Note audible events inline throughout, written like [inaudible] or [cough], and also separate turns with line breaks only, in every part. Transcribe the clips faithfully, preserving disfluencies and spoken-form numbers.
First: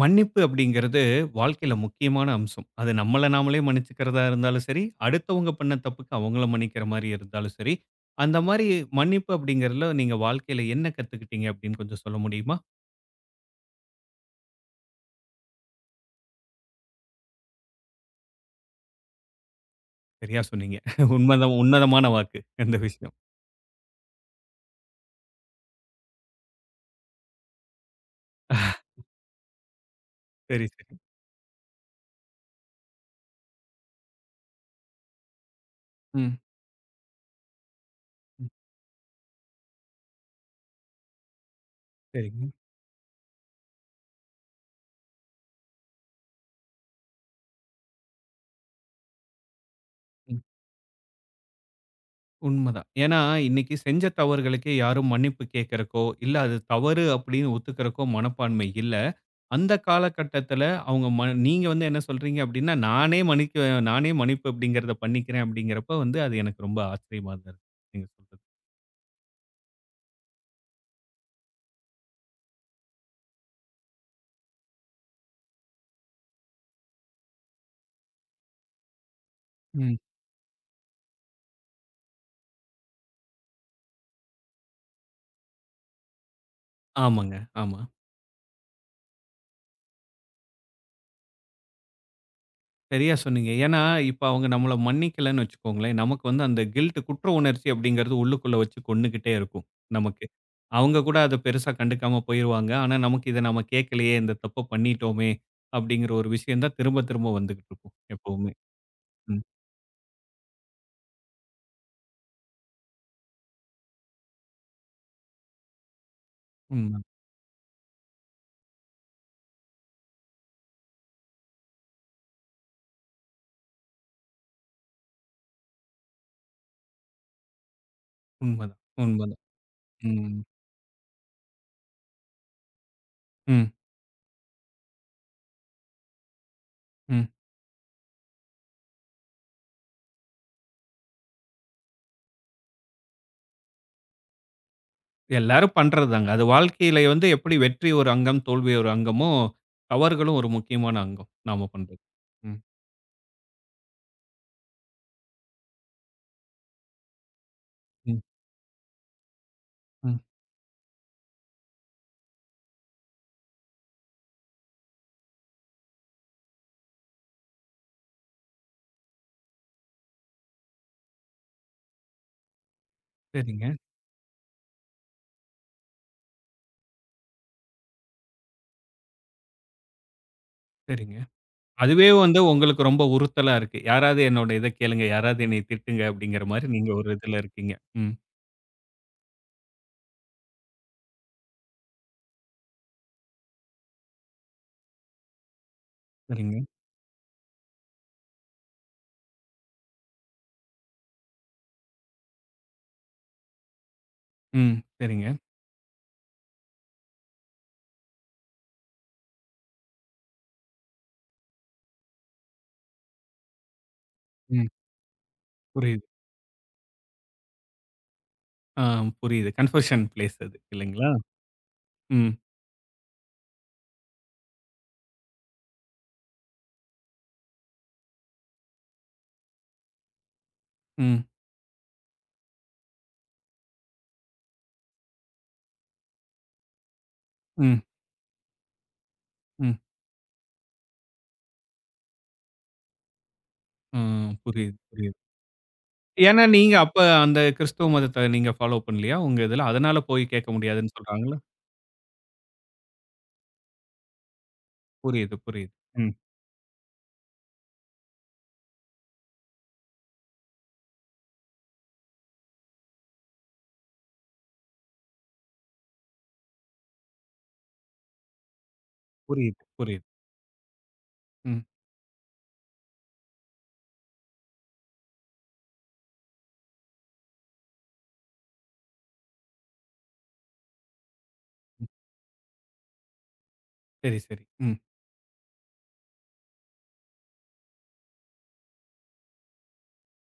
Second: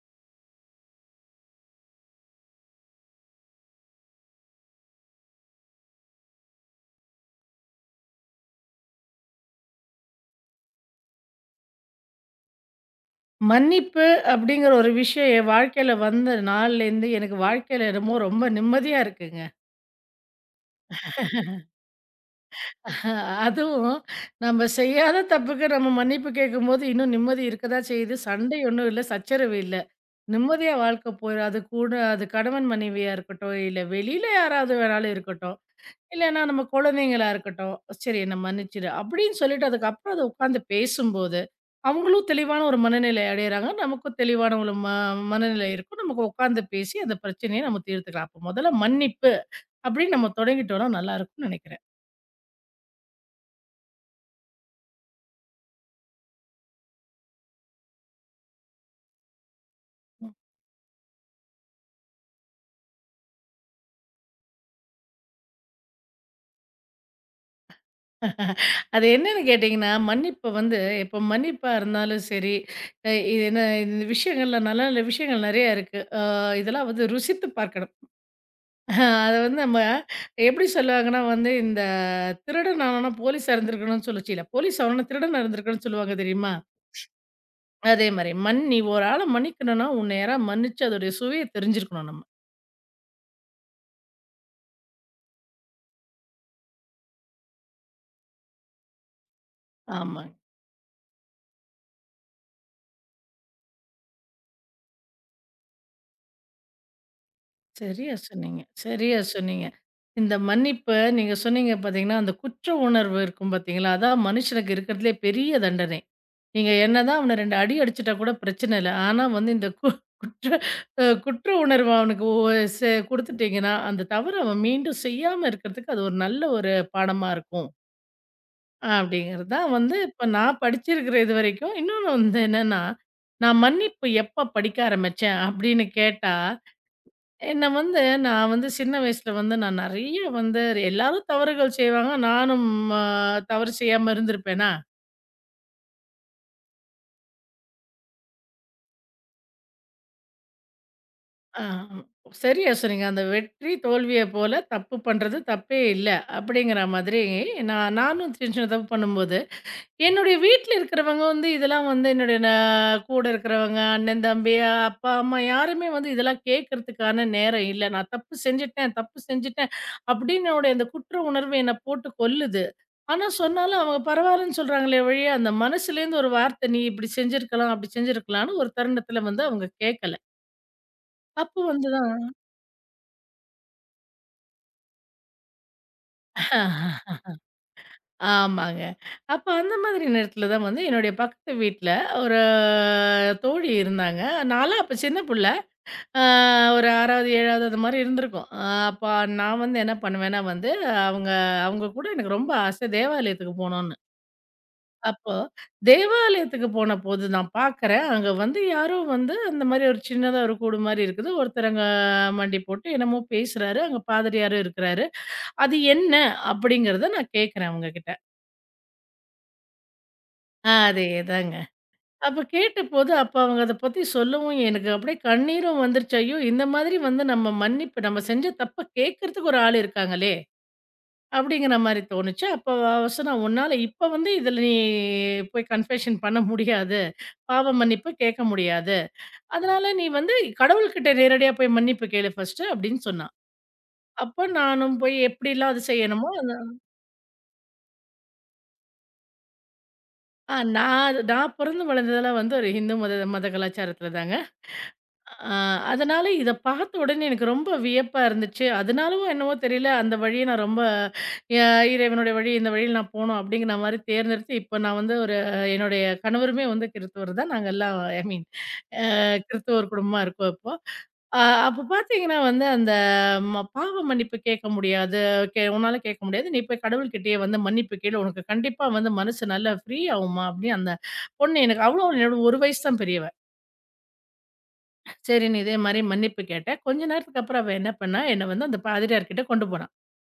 மன்னிப்பு அப்படிங்கிறது வாழ்க்கையில முக்கியமான அம்சம். அது நம்மள நாமளே மன்னிச்சுக்கிறதா இருந்தாலும் சரி, அடுத்தவங்க பண்ண தப்புக்கு அவங்கள மன்னிக்கிற மாரி இருந்தாலும் சரி, அந்த மாரி மன்னிப்பு அப்படிங்கிறதுல நீங்க வாழ்க்கையில என்ன கத்துக்கிட்டீங்க அப்படின்னு கொஞ்சம் சொல்ல முடியுமா?
மன்னிப்பு அப்படிங்கிற ஒரு விஷயம் என் வாழ்க்கையில வந்த நாள்லேருந்து எனக்கு வாழ்க்கையில என்னமோ ரொம்ப நிம்மதியா இருக்குங்க.
சரியா சொன்னீங்க. உண்மதான் உன்னதமான வாக்கு இந்த விஷயம்.
அஹ் அதுவும் நம்ம செய்யாத தப்புக்கு நம்ம மன்னிப்பு கேட்கும்போது இன்னும் நிம்மதி இருக்கதா செய்யுது. சண்டை ஒண்ணும் இல்ல, சச்சரவு இல்ல.
சரி,
நிம்மதியா
சரி.
வாழ்க்கை போயிரும். அது கூட அது கணவன் மனைவியா இருக்கட்டும், இல்ல வெளியில யாராவது வேணாலும் இருக்கட்டும்.
ம்,
இல்லன்னா நம்ம குழந்தைங்களா இருக்கட்டும், "சரி என்ன
ம்.
மன்னிச்சுரு" அப்படின்னு சொல்லிட்டு அதுக்கப்புறம் அத உட்கார்ந்து பேசும்போது, அவங்களும்
சரிங்க.
தெளிவான ஒரு மனநிலை அடையறாங்க. நமக்கும் தெளிவான ஒரு ம மனநிலை இருக்கும். நமக்கு உட்கார்ந்து பேசி அந்த பிரச்சனைய நம்ம தீர்த்துக்கலாம். அப்ப முதல்ல மன்னிப்பு அப்படின்னு நம்ம
ம்.
தொடங்கிட்டோம்னா நல்லாயிருக்கும்னு நெனைக்கிறேன்.
உண்மதான். ஏன்னா இன்னைக்கு செஞ்ச தவறுகளுக்கே யாரும் மன்னிப்பு கேட்கறக்கோ, இல்ல அது தவறு அப்படின்னு ஒத்துக்கிறக்கோ மனப்பான்மை இல்ல. அந்த காலகட்டத்துல அவங்க ம நீங்க வந்து என்ன சொல்றீங்க அப்படின்னா, நானே மன்னிக்க நானே மன்னிப்பு அப்படிங்கிறத பண்ணிக்கிறேன் அப்படிங்கிறப்ப வந்து அது எனக்கு ரொம்ப ஆச்சரியமா தான் இருக்கு. நீங்க சொல்றது.
அது என்னன்னு கேட்டீங்கன்னா, மன்னிப்பு வந்து இப்ப மன்னிப்பா இருந்தாலும் சரி, அ இது என்ன இந்த விஷயங்கள்ல நல்ல நல்ல விஷயங்கள் நெறைய இருக்கு. அ இதெல்லாம் வந்து ருசித்து பார்க்கணும். அத வந்து நம்ம
ம்.
எப்படி சொல்லுவாங்கன்னா வந்து, இந்த திருடன் ஆனானா போலீஸா இருந்திருக்கணும்னு சொல்லுச்சு இல்ல, போலீஸ் ஆனானா திருடனா இருந்திருக்கணும்னு சொல்லுவாங்க தெரியுமா?
ஆமாங்க, ஆமா.
அதே மாரி, மன் நீ ஒரு ஆள மன்னிக்கணும்னா, உன்ன யாராவது மன்னிச்சு அதோடைய சுவைய தெரிஞ்சிருக்கணும் நம்ம.
சரியா சொன்னீங்க. ஏன்னா, இப்ப அவங்க நம்மள மன்னிக்கலன்னு வச்சுக்கோங்களேன், நமக்கு வந்து அந்த கில்ட் குற்ற உணர்ச்சி அப்படிங்கிறது உள்ளுக்குள்ள வச்சு கொன்னுகிட்டே இருக்கும், நமக்கு.
ஆமாங்க.
அவங்க கூட அத பெருசா கண்டுக்காம போயிருவாங்க. ஆனா, நமக்கு இத நம்ம கேட்கலையே, இந்த தப்ப பண்ணிட்டோமே அப்படிங்கிற ஒரு விஷயம் தான் திரும்ப திரும்ப வந்துகிட்டு இருக்கும்,
சரியா
எப்பவுமே.
சொன்னீங்க, சரியா
ம்.
சொன்னீங்க. இந்த மன்னிப்பு நீங்க சொன்னீங்க பார்த்தீங்கன்னா, அந்த குற்ற உணர்வு இருக்கும் பார்த்தீங்களா? அதான் மனுஷனுக்கு இருக்கிறதுலே பெரிய தண்டனை. நீங்க
உண்ம.
என்னதான் அவன ரெண்டு அடி அடிச்சுட்டா கூட பிரச்சனை இல்ல. ஆனா வந்து இந்த கு குற்ற அ குற்ற உணர்வு அவனுக்கு ஒ செ குடுத்துட்டீங்கன்னா, அந்த தவற அவன் மீண்டும் செய்யாம இருக்கிறதுக்கு அது ஒரு நல்ல ஒரு பாடமா இருக்கும்.
உண்மதான், உண்மதான்.
அப்படிங்கிறது தான் வந்து இப்ப
ம்.
நான் படிச்சிருக்கிற இதுவரைக்கும். இன்னொன்னு வந்து என்னன்னா, நான்
ம்.
மன்னிப்பு எப்ப படிக்க ஆரம்பிச்சேன் அப்படின்னு கேட்டா,
ம்.
என்ன வந்து நான் வந்து சின்ன வயசுல வந்து நான் நெறைய வந்து எல்லாரும் தவறுகள் செய்வாங்க. நானும் அ தவறு செய்யாம இருந்திருப்பேனா?
எல்லாரும் பண்றதுதாங்க. அது வாழ்க்கையில வந்து எப்படி வெற்றி ஒரு அங்கம், தோல்வி ஒரு அங்கமோ, தவறுகளும் ஒரு முக்கியமான அங்கம்.
ஆ.
நாம பண்றது. ம்.
சரியா சொன்னீங்க. அந்த வெற்றி, தோல்விய போல தப்பு பண்றது தப்பே இல்ல. அப்படிங்கிற மாதிரி நான்
ம்.
நானும் சின்ன சின்ன தப்பு பண்ணும்போது,
ம்.
என்னுடைய வீட்ல இருக்கிறவங்க வந்து இதெல்லாம் வந்து என்னுடைய ந கூட இருக்கிறவங்க, அண்ணன், தம்பி, அப்பா, அம்மா யாருமே வந்து இதெல்லாம் கேட்கறதுக்கான நேரம் இல்ல. நான் தப்பு செஞ்சுட்டேன், தப்பு செஞ்சுட்டேன் அப்படின்னுடைய அந்த குற்ற உணர்வு என்ன போட்டு கொல்லுது. ஆனா
சரிங்க,
சொன்னாலும் அவங்க பரவாயில்லன்னு சொல்றாங்களே ஒழிய, அந்த மனசுலேருந்து ஒரு வார்த்தை, "நீ இப்படி செஞ்சிருக்கலாம், அப்படி செஞ்சிருக்கலாம்ன்னு" ஒரு தருணத்தில வந்து அவங்க கேட்கல.
சரிங்க.
அப்போ வந்து
அதுவே
தான்
வந்து உங்களுக்கு ரொம்ப உறுத்தலா இருக்கு. யாராவது என்னோட இத கேளுங்க, யாராவது என்னைய திட்டுங்க அப்படிங்கிற மாரி நீங்க ஒரு
[laughs]
இதுல இருக்கீங்க. ம்.
ஆமாங்க. அப்ப அந்த மாதிரி நேரத்துல தான் வந்து என்னுடைய பக்கத்து வீட்ல ஒரு தோழி இருந்தாங்க. நான்லாம் அப்ப சின்ன புள்ள. அ
சரிங்க.
ஒரு ஆறாவது, ஏழாவது அது மாரி இருந்திருக்கும். அ அப்ப நான் வந்து என்ன பண்ணுவேன்னா வந்து, அவங்க அவங்க கூட எனக்கு ரொம்ப ஆசை தேவாலயத்துக்கு போணும்னு.
ம். சரிங்க.
அப்போ தேவாலயத்துக்கு போனபோது நான் பார்க்குறேன், அங்க வந்து யாரோ வந்து அந்த மாரி ஒரு சின்னதா ஒரு கூடு மாரி இருக்குது. ஒருத்தர் அங்க மண்டி போட்டு என்னமோ பேசுறாரு. அங்க பாதிரியாரும்
ம்.
இருக்கிறாரு. "அது
புரியுது.
என்ன?" அப்படிங்கிறத நான் கேட்கிறேன் அவங்ககிட்ட.
ஆ புரியுது. கன்வர்ஷன் பிளேஸ் அது இல்லைங்களா?
அதேதாங்க.
ம்.
அப்ப கேட்டபோது, அப்ப அவங்க அத பத்தி சொல்லவும் எனக்கு அப்படியே கண்ணீரும் வந்துருச்சு. ஐயோ! இந்த மாதிரி வந்து நம்ம மன்னிப்பு நம்ம செஞ்ச தப்ப கேட்கறதுக்கு ஒரு ஆள் இருக்காங்களே!
ம்.
அப்படிங்கிற மாரி தோணுச்சு. அப்ப அவ சொன்னா, "உன்னால இப்ப வந்து இதுல நீ போய் கன்ஃபெஷன் பண்ண முடியாது. பாவ
ம்.
மன்னிப்பு கேட்க முடியாது.
ம்.
அதனால நீ வந்து கடவுள்கிட்ட நேரடியா போய் மன்னிப்பு கேளு ஃபர்ஸ்ட்டு" அப்படின்னு சொன்னா.
ஆ
அப்ப
புரியுது,
நானும் போய்
புரியுது.
எப்படிலாம் அது செய்யணுமோ,
ஏன்னா,
அத
நீங்க அப்ப அந்த கிறிஸ்துவ மதத்த நீங்க ஃபாலோ பண்ணலையா? உங்க இதுல. அதனால போய் கேட்க
ஆ
முடியாதுன்னு
நான் அது
சொல்றாங்களா?
நான் பொறந்து வளர்ந்ததெல்லாம் வந்து ஒரு ஹிந்து மத மத கலாச்சாரத்துல தாங்க.
புரியுது,
ஆ
புரியுது. ம்.
அதனால இத பார்த்த உடனே எனக்கு ரொம்ப வியப்பா இருந்துச்சு. அதனாலவோ என்னவோ தெரியல, அந்த வழிய நான் ரொம்ப அ இறைவனுடைய வழி இந்த வழியில நான் போணும் அப்படிங்கிற மாரி தேர்ந்தெடுத்து, இப்ப நான் வந்து ஒரு என்னுடைய கணவருமே வந்து கிறிஸ்தவர் தான். நாங்க எல்லாம் ஐ மீன் அ
புரியுது,
கிறிஸ்தவர்
புரியுது.
குடும்பமா இருக்கோம் இப்போ. அ
ம்.
அப்ப பார்த்தீங்கன்னா வந்து அந்த ம பாவ மன்னிப்பு கேட்க முடியாது. கே உன்னால கேட்க முடியாது. நீ போய் கடவுள்கிட்டயே வந்து மன்னிப்பு கேளு. உனக்கு கண்டிப்பா வந்து மனசு நல்லா ஃப்ரீ ஆகும்மா அப்படின்னு அந்த பொண்ணு எனக்கு
ம்.
அவளும் என்னோட ஒரு வயசு தான் பெரியவ.
சரி, சரி. ம்.
சரின்னு இதே மாரி மன்னிப்பு கேட்டேன். கொஞ்ச நேரத்துக்கு அப்புறம் அவ என்ன பண்ணா, என்ன வந்து அந்த பாதிரியார் கிட்ட கொண்டு போனா.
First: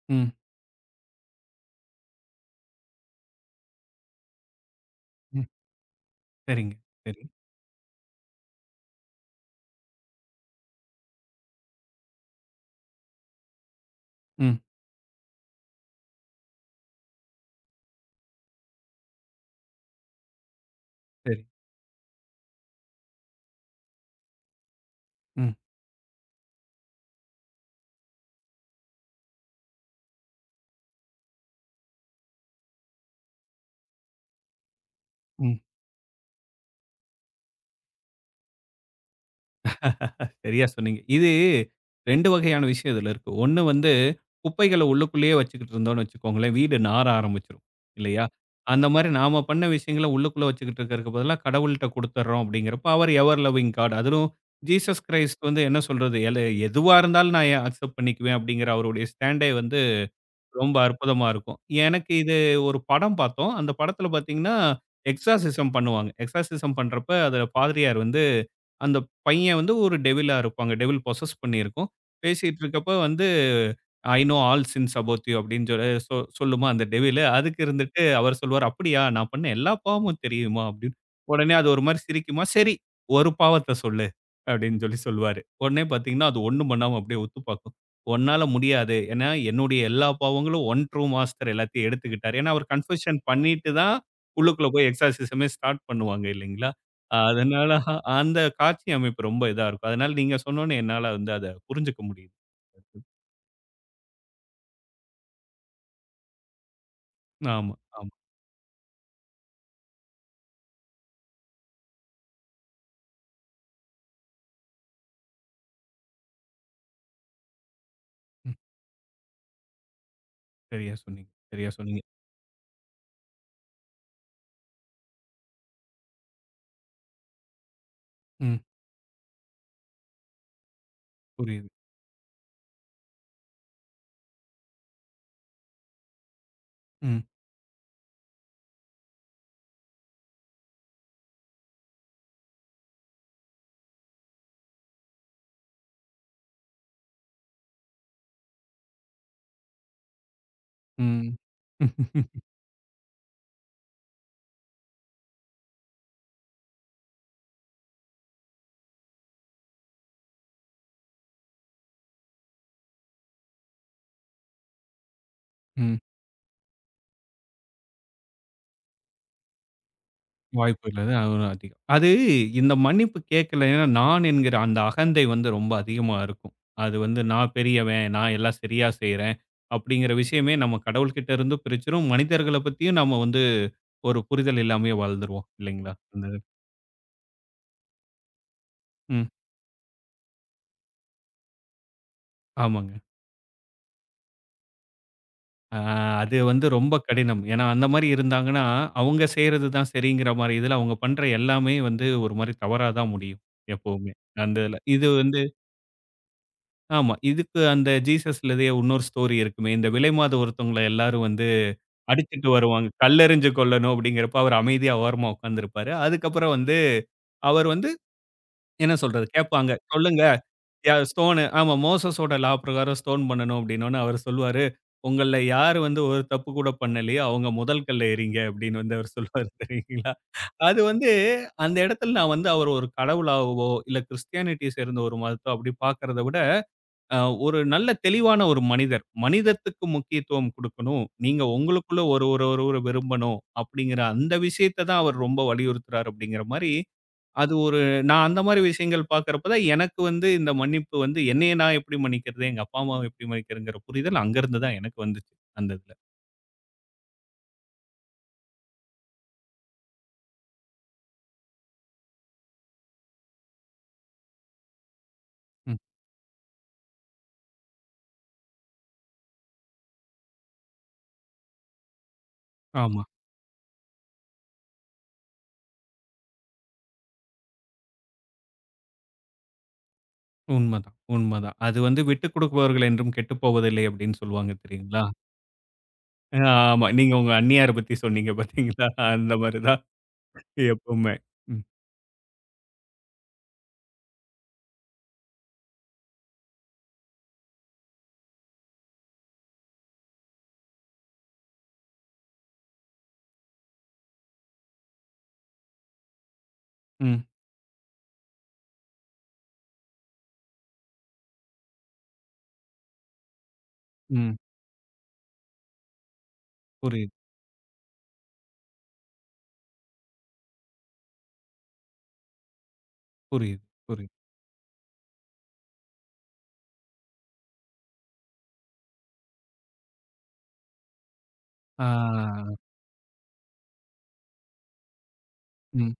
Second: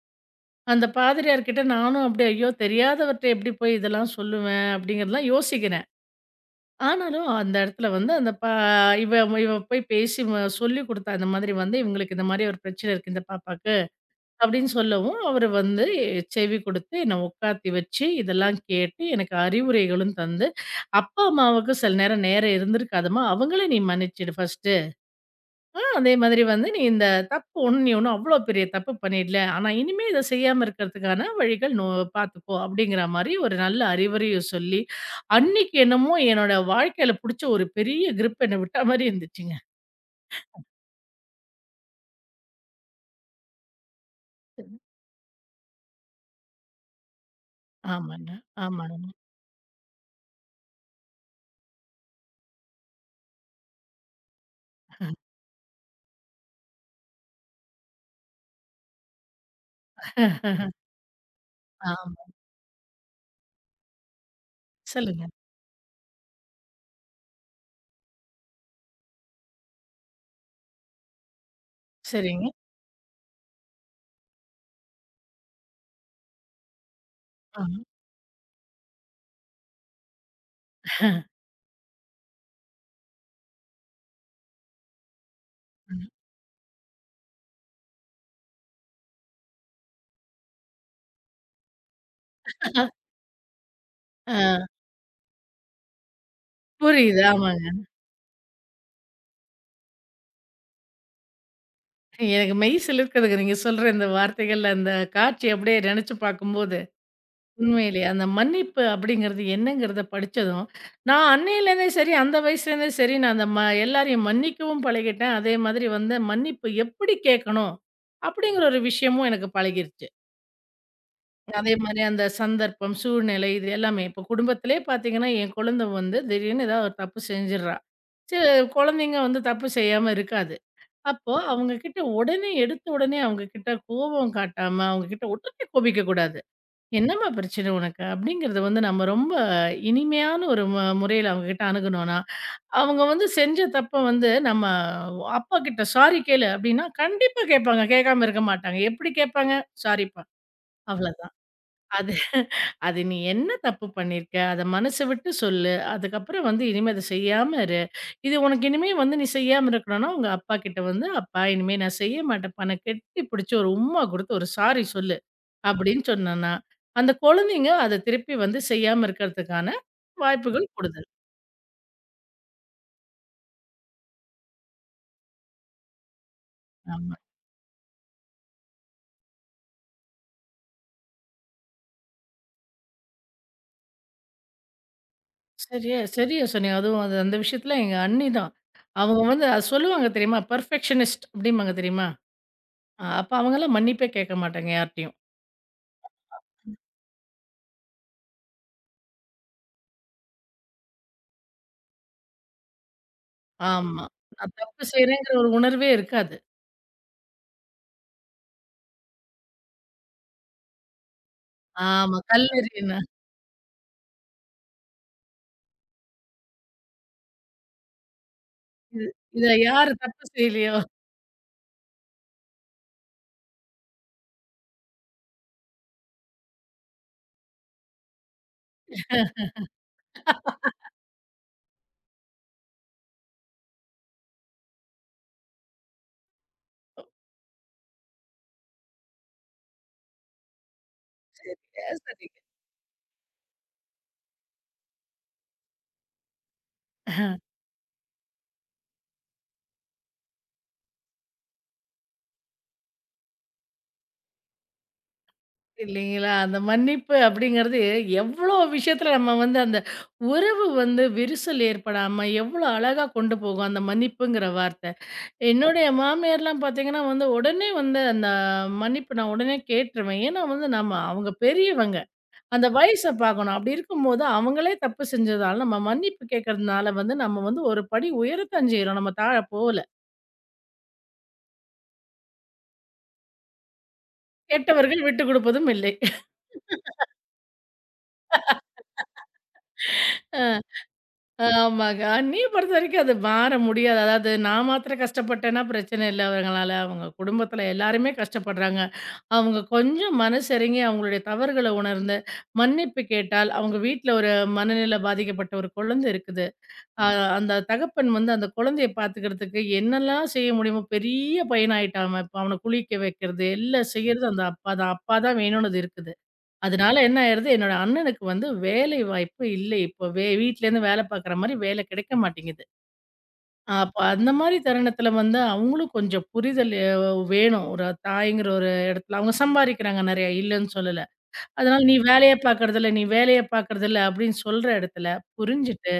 ம்.
அந்த பாதிரியார் கிட்ட நானும் அப்படியே, ஐயோ! தெரியாதவர்ட்ட எப்படி போய் இதெல்லாம் சொல்லுவேன்? அப்படிங்கிறதெல்லாம்
ம்.
யோசிக்கிறேன்.
சரிங்க. சரி.
ஆனாலும் அந்த இடத்துல வந்து அந்த பா இவ இவ போய் பேசி ம சொல்லிக் குடுத்தா, இந்த மாதிரி வந்து இவங்களுக்கு இந்த மாரி ஒரு பிரச்சனை இருக்கு இந்த பாப்பாக்கு.
ம்.
அப்படின்னு சொல்லவும், அவரு வந்து செவி குடுத்து என்ன உட்காத்தி வச்சு, இதெல்லாம் கேட்டு எனக்கு அறிவுரைகளும் தந்து, அப்பா,
சரி.
அம்மாவுக்கு சில நேரம் நேரம் இருந்திருக்காதும்மா. அவங்கள நீ மன்னிச்சிடு ஃபர்ஸ்ட்.
ம்.
ஆ அதே மாதிரி வந்து நீ இந்த தப்பு ஒண்ணு நீ ஒண்ணும் அவ்ளோ பெரிய தப்பு பண்ணிடல. ஆனா இனிமே இத செய்யாம இருக்கிறதுக்கான வழிகள் நோ பார்த்துக்கோ அப்படிங்கிற மாரி ஒரு நல்ல அறிவுரையும் சொல்லி,
ம்.
அன்னைக்கு என்னமோ என்னோட வாழ்க்கையில புடிச்ச ஒரு பெரிய கிரிப் என்ன விட்டா மாரி இருந்துச்சுங்க.
சரியா சொன்னீங்க. இது ரெண்டு வகையான விஷயம் இதுல இருக்கு. ஒண்ணு வந்து குப்பைகள உள்ளுக்குள்ளேயே வச்சுக்கிட்டு இருந்தோம்னு வச்சுக்கோங்களேன், வீடு நாற ஆரம்பிச்சுரும் இல்லையா?
ஆமாங்க,
அந்த
ஆமாங்க.
மாரி நாம பண்ண விஷயங்கள உள்ளுக்குள்ள வச்சுக்கிட்டு இருக்கிறதுக்கு பதிலா கடவுள்ட்ட குடுத்துடுறோம் அப்படிங்கிறப்ப, அவர் எவர் லவ்விங் காட் அதிலும் ஜீசஸ் கிரைஸ்ட் வந்து என்ன சொல்றது? எல எதுவா இருந்தாலும் நான் ஏன் அக்செப்ட் பண்ணிக்குவேன் அப்படிங்கிற அவருடைய ஸ்டாண்டே வந்து ரொம்ப
[laughs]
அற்புதமா இருக்கும். எனக்கு
ஆமா.
இது ஒரு படம் பார்த்தோம். அந்த படத்துல பார்த்தீங்கன்னா,
சொல்லுங்க.
எக்ஸார்சிசம் பண்ணுவாங்க. எக்ஸார்சிசம் பண்றப்ப அதுல பாதிரியார் வந்து, அந்த பையன் வந்து ஒரு டெவிலா இருப்பாங்க. டெவில் பொசஸ் பண்ணியிருக்கும்.
சரிங்க.
பேசிட்டு இருக்கப்ப வந்து, "I know all sins about you" அப்படின்னு சொல்லி சொ சொல்லுமா அந்த டெவிலு. அதுக்கு
ஆமா.
இருந்துட்டு அவர் சொல்லுவாரு, "அப்படியா? நான் பண்ண எல்லா பாவமும் தெரியுமா?" அப்படின்னு. உடனே அது ஒரு மாரி சிரிக்குமா, "சரி, ஒரு பாவத்த சொல்லு" அப்படின்னு சொல்லி சொல்லுவாரு. உடனே
ம்.
பார்த்தீங்கன்னா, அது ஒண்ணும் பண்ணாம அப்படியே உத்து பார்க்கும். "உன்னால முடியாது. ஏன்னா, என்னுடைய எல்லா பாவங்களும் ஒன் ட்ரூ மாஸ்டர் எல்லாத்தையும் எடுத்துக்கிட்டாரு." ஏன்னா, அவர் கன்ஃபெஷன் பண்ணிட்டு தான்
ஆ
உள்ளுக்குள்ள போய் எக்ஸார்சிஸமே ஸ்டார்ட் பண்ணுவாங்க இல்லைங்களா?
புரியுது.
அஹ்
ஆமாங்க.
அதனால அ- அந்த காட்சி அமைப்பு ரொம்ப இதா இருக்கும். அதனால நீங்க சொன்னோனே என்னால வந்து அத புரிஞ்சுக்க முடியுது.
எனக்கு மெய் சிலிர்க்குதுங்க. நீங்க சொல்ற இந்த வார்த்தைகள்ல அந்த காட்சி அப்படியே நெனச்சு பார்க்கும்போது.
ஆமா,
உண்மையிலேயே
ஆமா.
அந்த மன்னிப்பு அப்படிங்கிறது என்னங்கிறத படிச்சதும், நான் அன்னையிலேருந்தே சரி, அந்த வயசுலேருந்தே சரி, நான் அந்த ம எல்லாரையும் மன்னிக்கவும் பழகிட்டேன். அதே மாதிரி வந்து மன்னிப்பு எப்படி கேட்கணும்?
ம்.
அப்படிங்கிற ஒரு விஷயமும் எனக்கு பழகிருச்சு.
சரியா சொன்னீங்க சரியா
அதே
சொன்னீங்க.
மாதிரி அந்த சந்தர்ப்பம், சூழ்நிலை இது எல்லாமே. இப்போ குடும்பத்திலே பார்த்தீங்கன்னா, என் குழந்தை வந்து திடீர்னு ஏதாவது ஒரு தப்பு செஞ்சிடுறா. சரி
ம்.
குழந்தைங்க வந்து தப்பு செய்யாம இருக்காது. அப்போ
புரியுது.
அவங்க கிட்ட உடனே எடுத்த உடனே அவங்க கிட்ட கோபம் காட்டாம, அவங்க கிட்ட உடனே கோபிக்கக்கூடாது.
ம்.
என்னம்மா பிரச்சனை உனக்கு? அப்படிங்கிறத வந்து நம்ம ரொம்ப இனிமையான ஒரு மு முறையில அவங்ககிட்ட அணுகுனோம்னா, அவங்க வந்து செஞ்ச தப்ப வந்து நம்ம அப்பா கிட்ட சாரி கேளு அப்படின்னா, கண்டிப்பா கேட்பாங்க. கேட்காம இருக்க மாட்டாங்க. எப்படி கேட்பாங்க? சாரிப்பா.
ம்.
அவ்வளதான். அது
[laughs]
அது நீ என்ன தப்பு பண்ணியிருக்க? அத மனசு விட்டு சொல்லு. அதுக்கப்புறம் வந்து இனிமே அத செய்யாம இரு. இது உனக்கு இனிமே வந்து நீ செய்யாம இருக்கணும்னா, உங்க அப்பா கிட்ட வந்து, "அப்பா இனிமே நான் செய்ய மாட்டேன்ப்பா" ன்னு கெட்டி பிடிச்சு ஒரு உம்மா குடுத்து ஒரு சாரி சொல்லு. அப்படின்னு சொன்னேன்னா, அந்த குழந்தைங்க அத திருப்பி வந்து செய்யாம இருக்கிறதுக்கான வாய்ப்புகள்
வாய்ப்பு
கூடுதல்.
இல்லது. அது ஒரு அதிகம். அது இந்த மன்னிப்பு கேட்கலைன்னா, நான் என்கிற அந்த அகந்தை வந்து ரொம்ப அதிகமா இருக்கும். அது
ஆமா.
வந்து நான் பெரியவன், நான் எல்லாம் சரியா செய்றேன் அப்படிங்கிற விஷயமே நம்ம கடவுள்கிட்ட இருந்து பிரிச்சுரும். மனிதர்கள பத்தியும் நம்ம வந்து ஒரு புரிதல் இல்லாமயே வாழ்ந்துருவோம் இல்லைங்களா?
சரியா
அந்த இது.
சரியா சொன்னீங்க. அதுவும் அது அந்த விஷயத்துல எங்க அண்ணி தான். அவங்க
ம்.
வந்து அத சொல்லுவாங்க தெரியுமா? பெர்ஃபெக்ஷனிஸ்ட் அப்படிம்பாங்க தெரியுமா?
ஆமாங்க.
அ அப்ப அவங்கலாம் மன்னிப்பே கேட்க மாட்டாங்க யார்ட்டயும்.
அ அது வந்து ரொம்ப கடினம். ஏன்னா அந்த மாரி இருந்தாங்கன்னா, அவங்க செய்றது தான் சரிங்கிற மாரி இதுல அவங்க பண்ற எல்லாமே வந்து ஒரு மாரி தவறா தான் முடியும்
ஆமா.
எப்பவுமே.
நான்
அந்த இதுல.
தப்பு
இது
செய்றேங்கிற
வந்து
ஒரு உணர்வே இருக்காது.
ஆமா. இதுக்கு அந்த ஜீசஸ்லயே இன்னொரு ஸ்டோரி இருக்குமே. இந்த விலைமாது ஒருத்தவங்கள எல்லாரும் வந்து
ஆமா.
அடிச்சுட்டு வருவாங்க.
கல்லெறியுனா.
கல்லெறிஞ்சு கொல்லணும் அப்படிங்கிறப்ப அவர் அமைதியா ஓரமா உட்கார்ந்திருப்பாரு. அதுக்கப்புறம் வந்து அவர் வந்து என்ன
இது
சொல்றது?
இத
கேட்பாங்க.
யாரு
சொல்லுங்க
தப்பு செய்யலையோ.
யா ஸ்டோனு ஆமா மோசஸோட லா பிரகாரம் ஸ்டோன் பண்ணணும் அப்படின்னோனே அவர் சொல்லுவாரு. உங்கள்ல யார் வந்து ஒரு தப்பு கூட பண்ணலையோ அவங்க முதல் கல்ல எறிங்க அப்படின்னு வந்து அவர் சொல்லுவாரு தெரியுங்களா? அது வந்து அந்த இடத்துல நான் வந்து அவர் ஒரு கடவுளாகவோ, இல்ல கிறிஸ்டியானிட்டி சேர்ந்த ஒரு மதத்த அப்படி பார்க்கிறத விட அ ஒரு நல்ல தெளிவான ஒரு மனிதர். மனிதத்துக்கு முக்கியத்துவம் குடுக்கணும். நீங்க
சரியா
உங்களுக்குள்ள ஒரு
சொன்னீங்க.
ஒரு ஒருவர விரும்பணும். அப்படிங்கிற அந்த விஷயத்த தான் அவர் ரொம்ப வலியுறுத்துறார் அப்படிங்கிற மாரி, அது ஒரு நான் அந்த மாரி விஷயங்கள் பார்க்கிறப்ப தான் எனக்கு வந்து இந்த மன்னிப்பு வந்து என்னைய நான் எப்படி மன்னிக்கிறது? எங்க அப்பா, அம்மாவ எப்படி மன்னிக்கிறதுங்கிற புரிதல் அங்கருந்து தான் எனக்கு வந்துச்சு. அந்த இதுல.
இல்லைங்களா? அந்த மன்னிப்பு அப்படிங்கிறது எவ்வளோ விஷயத்துல நம்ம வந்து அந்த உறவு வந்து விரிசல் ஏற்படாம எவ்வளோ அழகா கொண்டு போகும் அந்த மன்னிப்புங்கிற வார்த்தை.
ம்.
என்னுடைய மாமியார்லாம் பார்த்தீங்கன்னா வந்து உடனே வந்து அந்த மன்னிப்பு நான் உடனே கேட்டுருவேன். ஏன்னா வந்து நம்ம அவங்க பெரியவங்க. அந்த
ஆமா.
வயச பார்க்கணும். அப்படி இருக்கும்போது அவங்களே தப்பு செஞ்சதால நம்ம மன்னிப்பு கேட்கறதுனால வந்து நம்ம வந்து ஒரு படி உயரத்தான் செய்றோம். நம்ம தாழ போகல.
உண்மதான், உண்மதான். அது வந்து "விட்டுக் கொடுப்பவர்கள் என்றும் கெட்டுப் போவதில்லை" அப்படின்னு சொல்லுவாங்க தெரியுங்களா?
கெட்டவர்கள் விட்டுக் குடுப்பதும் இல்லை.
ஆமா. நீங்க உங்க அண்ணியார பத்தி சொன்னீங்க பார்த்தீங்களா? அந்த மாரி தான்
அ.
எப்பவுமே. ம்.
ஆமாங்க. அந்நிய பொறுத்தவரைக்கும் அது மாற முடியாது. அதாவது நான் மாத்திரம் கஷ்டப்பட்டேன்னா பிரச்சனை இல்ல அவங்களால. அவங்க குடும்பத்தில எல்லாருமே கஷ்டப்படுறாங்க. அவங்க கொஞ்சம் மனசிறங்கி அவங்களுடைய தவறுகள உணர்ந்து, மன்னிப்பு கேட்டால் அவங்க வீட்ல ஒரு மனநிலை பாதிக்கப்பட்ட ஒரு குழந்தை இருக்குது. அ
ம்.
அந்த தகப்பன் வந்து அந்த குழந்தைய பார்த்துக்கிறதுக்கு என்னெல்லாம் செய்ய முடியுமோ பெரிய பையனாயிட்டான் அவன். இப்ப அவன குளிக்க வைக்கிறது, எல்லாம் செய்றது
ம்.
அந்த அப்பா தான். அப்பா தான் வேணும்னு அது இருக்குது. அதனால
புரியுது,
என்ன ஆயிருது, என்னோட அண்ணனுக்கு வந்து வேலை வாய்ப்பு இல்லை. இப்போ வே வீட்லேருந்து வேலை பார்க்குற மாரி வேலை கிடைக்க மாட்டேங்குது.
புரியுது,
அப்ப
புரியுது.
அந்த மாரி தருணத்தில வந்து அவங்களும் கொஞ்சம் புரிதல் அ வேணும். ஒரு தாய்ங்கிற ஒரு இடத்துல அவங்க சம்பாரிக்கிறாங்க நெறையா, இல்லன்னு சொல்லல. அதனால
ஆ.
"நீ வேலைய பார்க்கறதில்ல, நீ வேலைய பார்க்கறதில்ல" அப்படின்னு சொல்ற இடத்துல புரிஞ்சுட்டு,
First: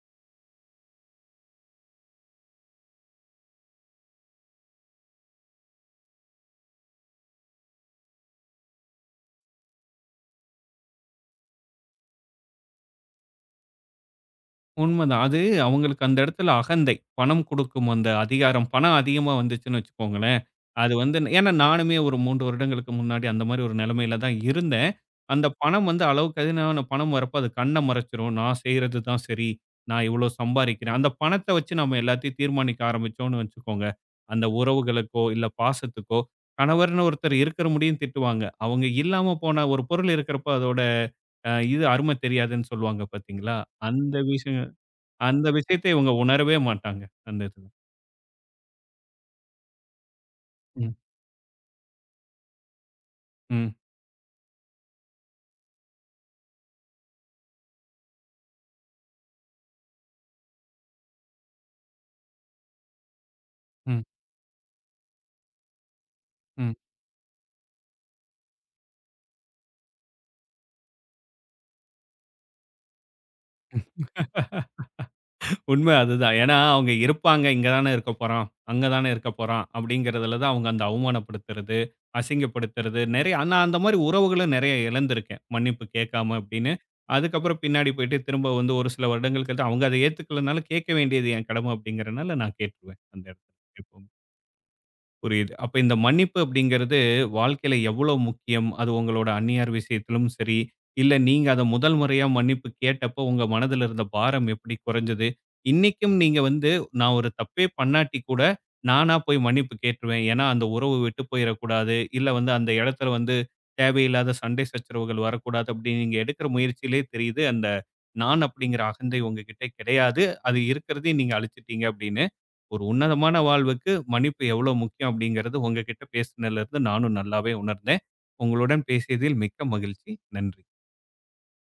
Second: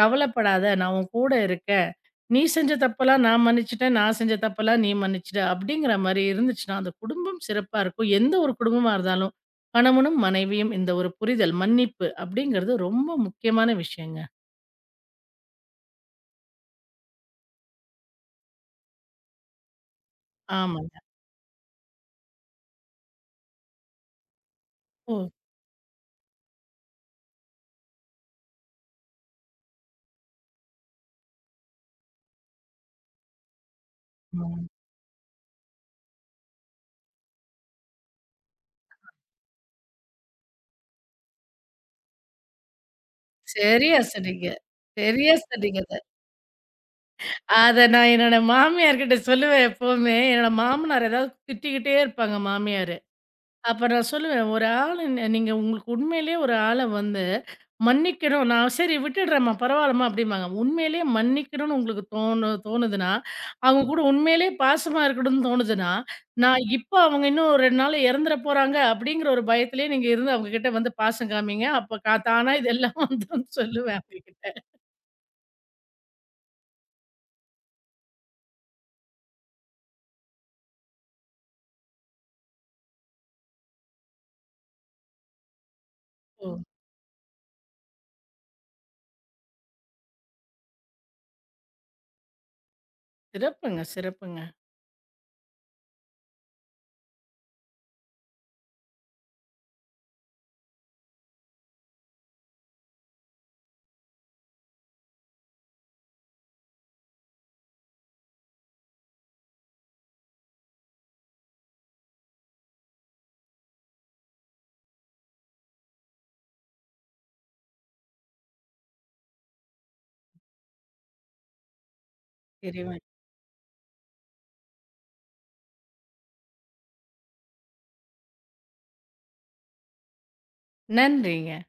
"கவலைப்படாத நான் உன் கூட இருக்கேன்." நீ செஞ்ச தப்பெல்லாம் நான் மன்னிச்சுட்டேன். நான் செஞ்ச தப்பெல்லாம் நீ மன்னிச்சுட்ட. அப்படிங்கிற மாரி இருந்துச்சுன்னா, அந்த குடும்பம் சிறப்பா இருக்கும். எந்த ஒரு குடும்பமா இருந்தாலும், கணவனும், மனைவியும் இந்த ஒரு புரிதல், மன்னிப்பு அப்படிங்கிறது ரொம்ப முக்கியமான விஷயங்க.
உண்மதான். அது அவங்களுக்கு அந்த இடத்துல அகந்தை. பணம் குடுக்கும் அந்த அதிகாரம். பணம் அதிகமா வந்துச்சுன்னு வச்சுக்கோங்களேன், அது
ஆமாங்க.
வந்து ஏன்னா நானுமே ஒரு மூன்று வருடங்களுக்கு முன்னாடி அந்த மாரி ஒரு நிலைமையில தான் இருந்தேன்.
ஓ!
அந்த பணம் வந்து அளவுக்கு அதிகமான பணம் வரப்போ அது கண்ண மறைச்சிரும். நான் செய்றது தான் சரி. நான் இவ்வளோ சம்பாரிக்கிறேன். அந்த பணத்த வச்சு நம்ம எல்லாத்தையும் தீர்மானிக்க ஆரம்பிச்சோம்னு வச்சுக்கோங்க, அந்த
ம்.
உறவுகளுக்கோ, இல்ல பாசத்துக்கோ, கணவர்ன்னு ஒருத்தர் இருக்கிற முடியும் திட்டுவாங்க. அவங்க இல்லாம போன ஒரு பொருள் இருக்கிறப்ப அதோட அ இது அருமை தெரியாதுன்னு சொல்லுவாங்க பார்த்தீங்களா?
சரியா
அந்த
சொன்னீங்க.
விஷயம்
சரியா
அந்த
சொன்னீங்க
விஷயத்த
அத.
இவங்க உணரவே மாட்டாங்க. அந்த இதுல.
அத நான் என்னோட மாமியார்கிட்ட சொல்லுவேன் எப்பவுமே. என்னோட
ம்,
மாமனார் ஏதாவது திட்டிக்கிட்டே இருப்பாங்க மாமியார்.
ம்,
அப்ப நான் சொல்லுவேன், "ஒரு ஆளு ந நீங்க உங்களுக்கு உண்மையிலேயே ஒரு ஆள வந்து மன்னிக்கணும். நான் சரி விட்டுடுறேம்மா, பரவாயில்லம்மா" அப்படிம்பாங்க. உண்மையிலேயே மன்னிக்கணும்னு உங்களுக்கு தோணு தோணுதுன்னா, அவங்க கூட
ம்,
உண்மையிலேயே பாசமா இருக்கணும்னு தோணுதுன்னா, நான்
ம்.
இப்போ அவங்க இன்னும் ஒரு ரெண்டு நாள்ல இறந்துற போறாங்க அப்படிங்கிற ஒரு பயத்திலேயே நீங்க இருந்து அவங்க கிட்ட வந்து பாசம் காமிங்க. அப்ப கா தானா இதெல்லாம் [laughs] வந்துரும்னு சொல்லுவேன் அவங்க கிட்ட.
உண்மை அதுதான். ஏன்னா அவங்க இருப்பாங்க. இங்க தானே இருக்க போறான். அங்க தானே இருக்க போறான். அப்படிங்கிறதுல தான் அவங்க அந்த அவமானப்படுத்துறது, அசிங்கப்படுத்துறது நெறைய நான் அந்த மாரி உறவுகள நெறைய இழந்திருக்கேன். மன்னிப்பு கேட்காம
ஓ!
அப்படின்னு. அதுக்கப்புறம் பின்னாடி போயிட்டு திரும்ப வந்து ஒரு சில வருடங்கள் கழித்து அவங்க அத ஏத்துக்கலனாலும் கேட்க வேண்டியது என் கடமை அப்படிங்கிறனால நான் கேட்டுருவேன். அந்த இடத்துல
சிறப்புங்க,
எப்பவுமே.
சிறப்புங்க.
புரியுது. அப்ப இந்த மன்னிப்பு அப்படிங்கிறது வாழ்க்கையில எவ்வளவு முக்கியம்? அது உங்களோட அந்நியார் விஷயத்திலும் சரி, இல்ல நீங்க அத முதல் முறையா மன்னிப்பு கேட்டப்போ உங்க மனதில இருந்த பாரம் எப்படி குறைஞ்சது? இன்னைக்கும் நீங்க வந்து நான் ஒரு தப்பே பண்ணாட்டி கூட, நானா போய் மன்னிப்பு கேட்டுருவேன். ஏன்னா அந்த உறவு விட்டு போயிறக்கூடாது. இல்ல வந்து அந்த இடத்துல வந்து தேவையில்லாத சண்டை சச்சரவுகள் வரக்கூடாது அப்படின்னு நீங்க எடுக்கிற முயற்சியிலே தெரியுது. அந்த நான் அப்படிங்கிற அகந்தை உங்ககிட்ட கிடையாது. அது இருக்கிறதையும் நீங்க அழிச்சிட்டீங்க அப்படின்னு. ஒரு
இறைவன்
உன்னதமான வாழ்வுக்கு மன்னிப்பு எவ்வளோ முக்கியம் அப்படிங்கிறது உங்ககிட்ட பேசினதுல இருந்து நானும் நல்லாவே உணர்ந்தேன். உங்களுடன் பேசியதில் மிக்க மகிழ்ச்சி. நன்றி.
நன்றிங்க.